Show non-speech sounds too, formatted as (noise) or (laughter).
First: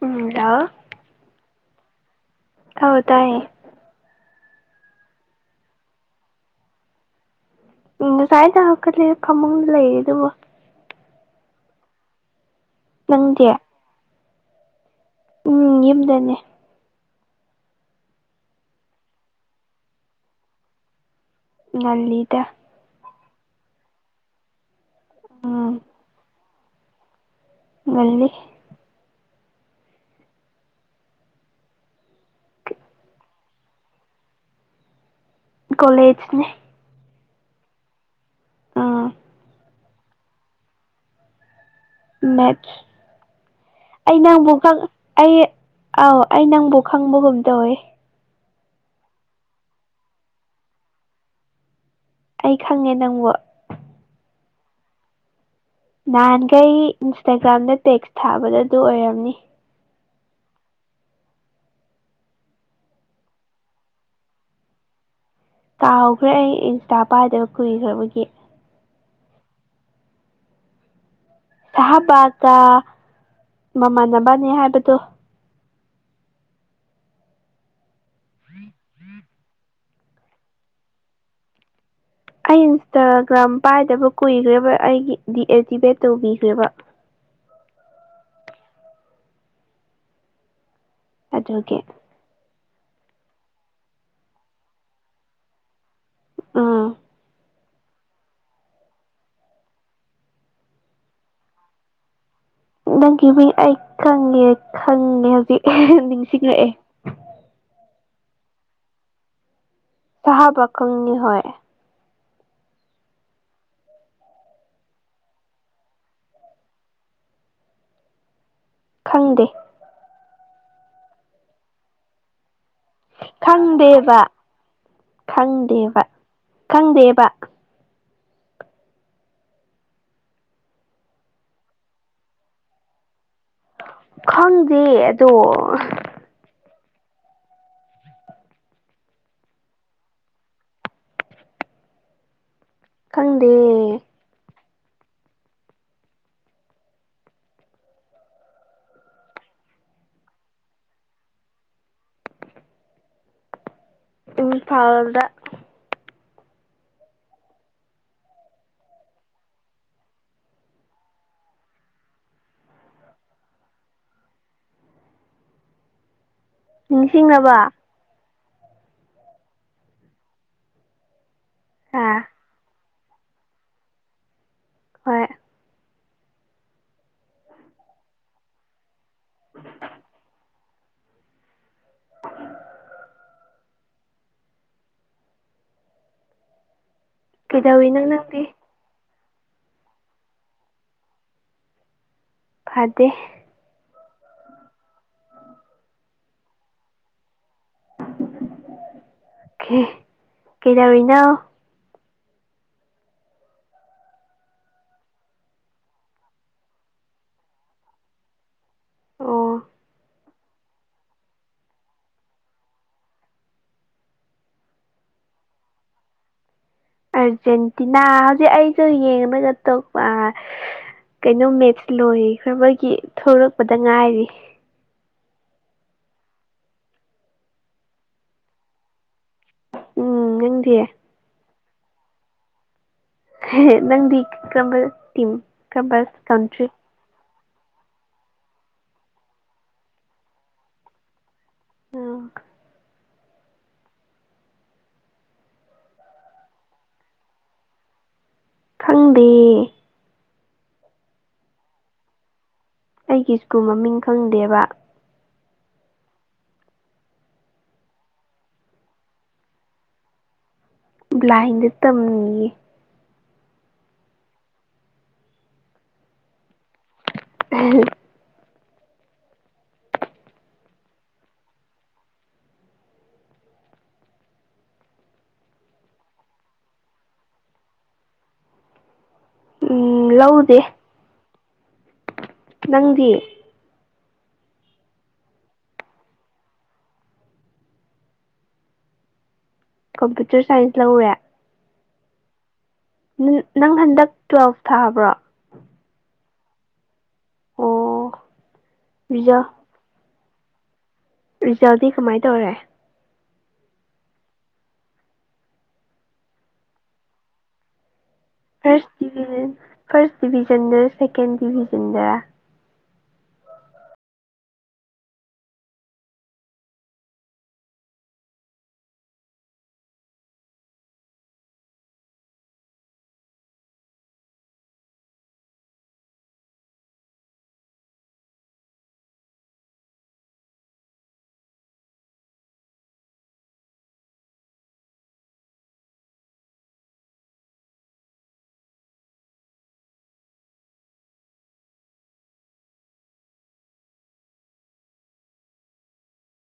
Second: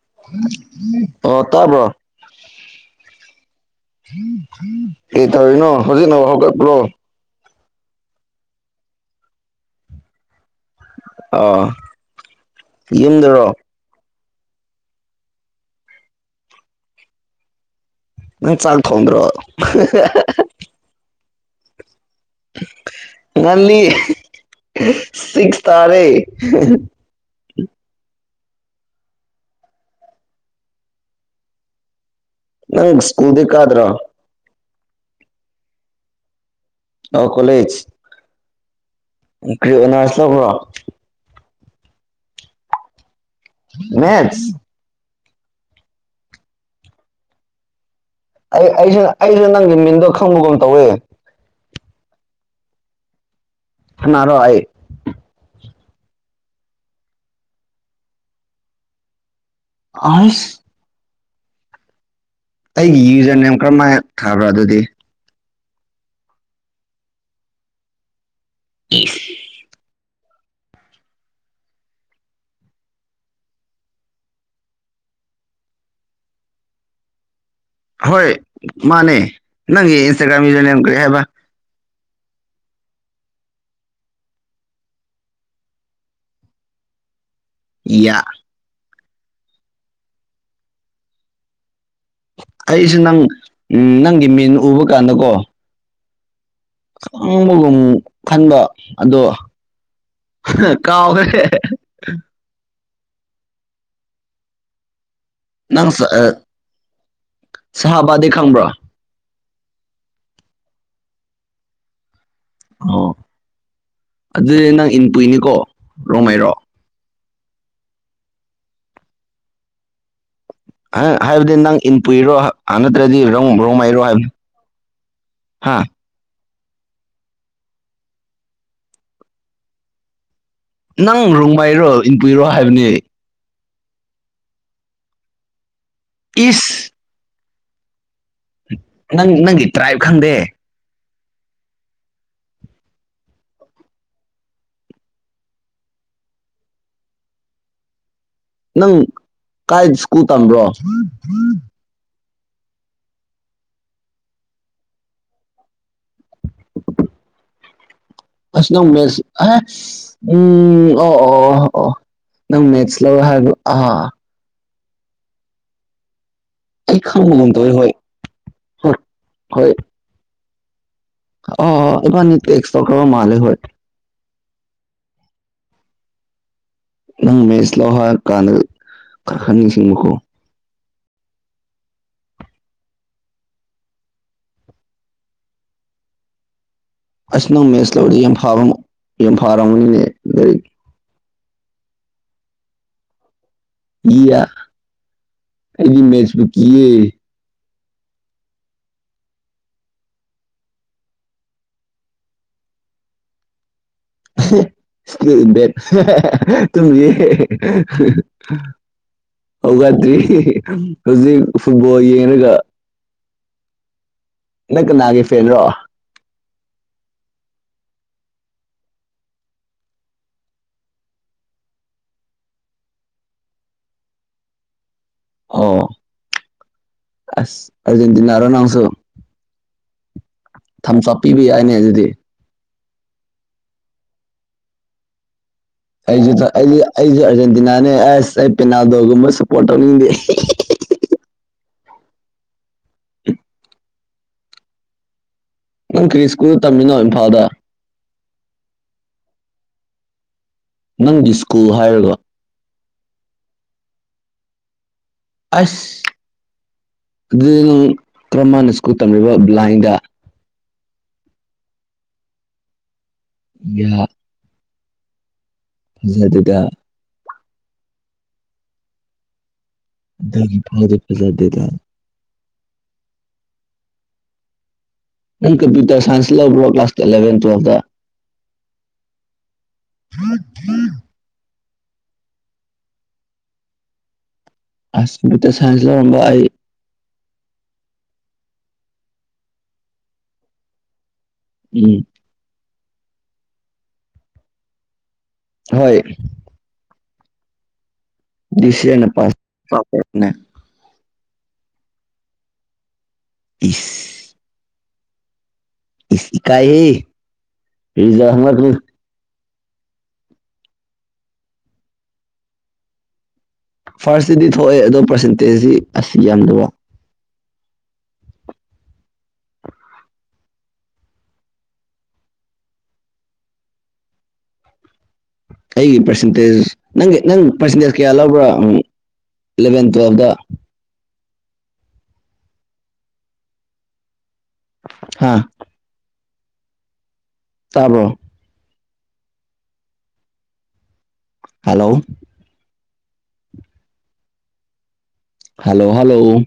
ꯎꯝ ꯑꯣ ꯇꯄ ꯍꯧ ꯇꯥꯏꯦ ꯀ ꯇꯧꯔꯤꯅꯣ ꯍꯧꯖꯤꯛꯅ ꯍꯧꯒꯠꯄ꯭ꯔꯣ ꯎꯝ ꯉꯁꯥꯏ ꯇꯔꯛꯀꯗꯤ ꯐꯃꯨꯡꯗ ꯂꯩꯔꯤ ꯑꯗꯨꯕ ꯑ ꯅꯪꯗꯤ ꯌꯨꯝꯗꯔꯣ ꯎꯝ ꯌꯨꯝꯗꯅꯦ ꯅ ꯆꯥꯛ ꯊꯗ꯭ꯔꯣ ꯉꯗ ꯉꯜꯂꯤ ꯁꯤꯒ ꯇꯔꯦ ꯃꯜꯂꯤ ꯅꯪ ꯁꯀꯨꯜꯗ ꯀꯗ꯭ꯔ ꯀꯣꯂꯦꯖꯅꯦ ꯑꯣ ꯀꯣꯂꯦꯖ ꯎꯝ ꯀ꯭ꯔꯤꯅꯥꯔꯁ ꯇꯧꯕ꯭ꯔꯣ ꯃꯦꯠ ꯑꯩ ꯅꯪꯕꯨ ꯃꯦꯠꯁ ꯑꯩ ꯑꯥꯎ ꯑꯩ ꯅꯪꯕꯨ ꯈꯪꯕꯒꯨꯝ ꯇꯧꯋꯦ ꯑꯩ ꯑꯩꯁꯤ ꯑꯩꯁꯨ ꯅꯪꯒꯤ ꯃꯤꯟꯗꯣ ꯈꯪꯕꯒꯨꯝ ꯇꯧꯏ ꯑꯩ ꯈꯪꯉꯦ ꯅꯪꯕꯨ ꯁꯅꯔꯣ ꯅꯍꯥꯟꯈꯩ ꯏꯟꯁꯇꯥꯒ꯭ꯔꯥꯝꯗ ꯇꯦꯛꯁ ꯊꯥꯕꯗ ꯑꯗꯨ ꯑꯣꯏꯔꯝꯅꯤ ꯑꯁ ꯑꯩꯒꯤ ꯌꯨꯖꯔ ꯅꯦꯝ ꯀꯔꯝꯍꯥꯏꯅ ꯊꯥꯕ꯭ꯔꯥ ꯑꯗꯨꯗꯤ ꯀꯥꯎꯈ꯭ꯔꯦ ꯑꯩ ꯏꯟꯁꯇꯥ ꯄꯥꯏꯗꯕ ꯀꯨꯏꯈ꯭ꯔꯕꯒꯤ ꯎꯝ ꯁꯍꯥ ꯄꯇ ꯃꯃꯥꯟꯅꯕꯅꯦ ꯍꯥꯏꯕꯗꯣ ꯍꯣꯏ ꯃꯥꯅꯦ ꯅꯪꯒꯤ ꯏꯟꯁꯇꯥꯒ꯭ꯔꯥꯝ ꯌ ꯀꯔꯤ ꯍꯥꯏꯕ ꯑ ꯏꯟꯁꯇꯥꯒ꯭ꯔꯥꯝ ꯄꯥꯏꯗꯕ ꯀꯨꯏꯈ꯭ꯔꯦꯕ ꯑꯩꯒꯤ ꯗꯤꯑꯛꯇꯤꯚꯦꯠ ꯇꯧꯕꯤꯈ꯭ꯔꯦꯕ ꯌꯥ ꯑꯗꯣꯀꯦ ꯑꯩꯁꯦ ꯅꯪ ꯎ ꯅꯪꯒꯤ ꯃꯤꯟ ꯎꯕ ꯀꯥꯟꯗꯀꯣ ꯑꯥ ꯑꯃꯒꯨꯝ ꯈꯟꯕ ꯑꯗꯣ ꯀꯥꯎ ꯍ ꯅꯪꯒꯤꯕꯤ ꯑꯩ ꯈꯪꯉꯦ ꯈꯪꯉꯦ ꯍꯧꯖꯤꯛ ꯅꯪ ꯅꯤꯡꯁꯤꯡꯂꯛꯑꯦ ꯁꯍꯥꯕꯥꯗꯤ ꯈꯪꯕ꯭ꯔꯥ ꯁꯍꯥꯕ ꯈꯪꯅꯤ ꯍꯣꯏ ꯑꯣ ꯑꯗꯨꯗꯤ ꯅꯪ ꯏꯟꯄꯨꯏꯅꯤꯀꯣ ꯔꯣꯡꯉꯥꯏꯔꯣ ꯈꯪꯗꯦ ꯑ ꯍꯥꯏꯕꯗꯤ ꯅꯪ ꯏꯟꯄꯏꯔꯣ ꯑꯅꯠꯇ꯭ꯔꯗꯤ ꯔꯧ ꯔꯣꯃꯔꯣ ꯍꯥꯏ ꯈꯪꯗꯦꯕ ꯍꯥ ꯈꯪꯗꯦꯕ ꯈꯪꯗꯦꯕ ꯅꯪ ꯔꯣꯡꯃꯥꯏꯔꯣ ꯏꯟꯄꯨꯏꯔꯣ ꯍꯥꯏꯕꯅꯤ ꯈꯪꯗꯦ ꯑꯗꯣ ꯏꯁ ꯅꯪ ꯅꯪꯒꯤ ꯇ꯭ꯔꯥꯏꯞ ꯈꯪꯗꯦ ꯈꯪꯗꯦ ꯅꯪ ꯀꯥꯏ ꯁ꯭ꯀꯨꯜ ꯇꯝꯕ꯭ꯔꯣ ꯎꯝ ꯐꯥꯎꯗ ꯁꯅꯃꯦꯦꯁ ꯑ ꯎꯝ ꯑꯣ ꯑꯣ ꯑꯣ ꯅꯝ ꯃꯦꯠꯆꯂ ꯍꯥꯏꯨ ꯑ ꯑꯩ ꯅꯤꯡꯁꯤꯡꯉꯕ ꯈꯗ ꯍ ꯍ ꯍ ꯑ ꯑꯥ ꯏꯃ ꯅꯇ ꯑꯦꯁꯇꯀ ꯃꯥꯜꯦ ꯍ ꯍꯣꯏ ꯅꯪ ꯃꯦꯁ ꯂꯣꯍꯥ ꯀꯥꯟꯅ ꯀꯥꯈ ꯅꯤꯡꯁꯤꯡꯕꯈꯣ ꯑꯁ ꯅꯧ ꯃꯦꯠꯁ ꯀꯩꯗꯧꯔꯤꯅꯣ ꯅꯪꯗꯤ ꯂꯧꯧꯕꯔꯗꯐꯥꯕ ꯌꯥꯝꯐꯥꯔꯕꯅꯤꯅꯦ ꯂꯩꯔꯤ ꯐꯗꯦ ꯏꯌꯥ ꯑꯩꯗꯤ ꯃꯦꯆꯕꯨ ꯀ ꯀꯩ ꯇꯔꯔꯤꯅ ꯁꯀꯤꯗ ꯇ ꯑꯣ ꯍꯧꯒꯠꯇ꯭ꯔꯤ ꯍꯧꯖꯤꯛ ꯐꯨꯠꯕꯣꯜ ꯌꯦꯡꯉꯒ ꯅꯪ ꯀꯅꯥꯒꯤꯦ ꯐꯔꯣ ꯑꯔꯖꯦꯟꯇꯤꯅꯥ ꯍꯧꯖꯤꯛ ꯑꯩꯁꯨ ꯌꯦꯡꯉꯒ ꯇꯣꯛꯄ ꯀꯩꯅꯣ ꯃꯦꯠꯁ ꯂꯣꯏꯈꯕꯒꯤ ꯊꯂꯛꯄꯗ ꯉꯥꯏꯔꯤ ꯑꯣ ꯑ ꯑꯔꯖꯦꯟꯦꯟꯇꯅꯔꯣ ꯅꯅꯥꯥꯎꯁꯨꯣ ꯎꯝ ꯅꯪꯗꯤ ꯊꯝꯆꯥ ꯄꯤꯕ ꯌꯥꯏꯅꯦ ꯑꯗꯨꯗꯤ ꯅꯪꯗꯤ ꯀꯝꯕ ꯇꯤꯝ ꯀꯔꯝꯕ ꯀꯟꯇ꯭ꯔꯤ ꯑꯩꯁꯨꯗ ꯅꯥꯅꯦ ꯑꯁ ꯑꯩ ꯄꯦꯅꯥꯗꯣꯒꯨꯝꯕ ꯁꯄꯣꯔꯠ ꯇꯧꯅꯤꯡꯗꯦ ꯑ ꯅꯪ ꯀ꯭ꯔꯤꯁꯀꯨ ꯇꯝꯃꯤꯟꯅꯣ ꯏꯝꯐꯥꯜꯗ ꯈꯪꯗꯦ ꯅꯪꯗꯤ ꯁ꯭ꯀꯨꯜ ꯍꯥꯏꯔꯒ ꯑꯩꯒꯤ ꯁꯀꯨ ꯃꯃꯤꯡ ꯈꯪꯗꯦꯕ ꯑꯁ ꯑꯗꯨꯗ ꯀꯃꯥꯏꯟꯅ ꯁ꯭ꯀꯨꯜ ꯇꯝꯂꯤꯕ ꯕ꯭ꯂꯥꯏꯟꯗ ꯕꯂꯥꯏꯟꯗ ꯇꯝꯅꯤꯌꯦ ꯌꯥ ꯁ ꯑꯗꯨꯗ ꯎꯝ (unintelligible) ꯅꯪ ꯀꯝꯄ꯭ꯌꯨꯇꯔ ꯁꯥꯏꯟꯁ ꯂꯧꯕꯔꯣ ꯀ꯭ꯂꯥꯁ ꯑꯦꯂꯕꯟ ꯇꯨꯋꯦꯜꯇꯥ ꯎꯝ ꯂꯧꯗꯦ ꯅꯪꯗꯤ ꯑꯁꯠꯇ ꯁꯥꯏꯟꯁ ꯂꯧꯔꯝꯕ ꯑꯩ ꯀꯝꯄ꯭ꯌꯨꯇꯔ ꯁꯥꯏꯟꯁ ꯂꯧꯋꯦ ꯎꯝ ꯅꯪ ꯍꯟꯗꯛ ꯇꯨꯋꯦꯜꯐ ꯊꯥꯕ꯭ꯔꯣ ꯍꯣꯏ ꯑꯣ ꯔꯤꯖꯜ (unintelligible) ꯔꯤꯖꯜꯗꯤ ꯀꯃꯥꯏꯅ ꯇꯧꯔꯦ ꯎꯝ ꯏ ꯏꯀꯥꯏꯍꯦ ꯔꯤꯖꯜ ꯍꯪꯂꯛꯀꯅꯨ ꯐꯥꯔꯁ ꯗꯤꯚꯖꯟ ꯐꯥꯔꯁ ꯗꯤꯚꯖꯟꯗ ꯁꯦꯀꯦꯟ ꯗꯤꯚꯖꯟꯗ ꯐꯥꯔꯁꯇꯗꯤ ꯊꯣꯛꯑꯦ ꯑꯗꯣ ꯄꯥꯔꯁꯦꯟꯇꯦꯖꯇꯤ ꯑꯁꯤ ꯌꯥꯝꯗ ꯋꯥ ꯑꯩꯒꯤ ꯄꯔꯁꯦꯟꯇꯦꯖ ꯅꯪꯒꯤ ꯅꯪ ꯄꯔꯁꯦꯟꯇꯦꯖ ꯀꯌꯥ ꯂꯧꯕ꯭ꯔꯥ ꯎ ꯏꯂꯚꯦꯟ ꯇꯨꯋꯦꯜꯐꯗ ꯍꯥꯥ ꯇꯥꯕꯔꯣ ꯍꯜꯂꯣ ꯍꯜꯂꯣ ꯍꯜꯂꯣ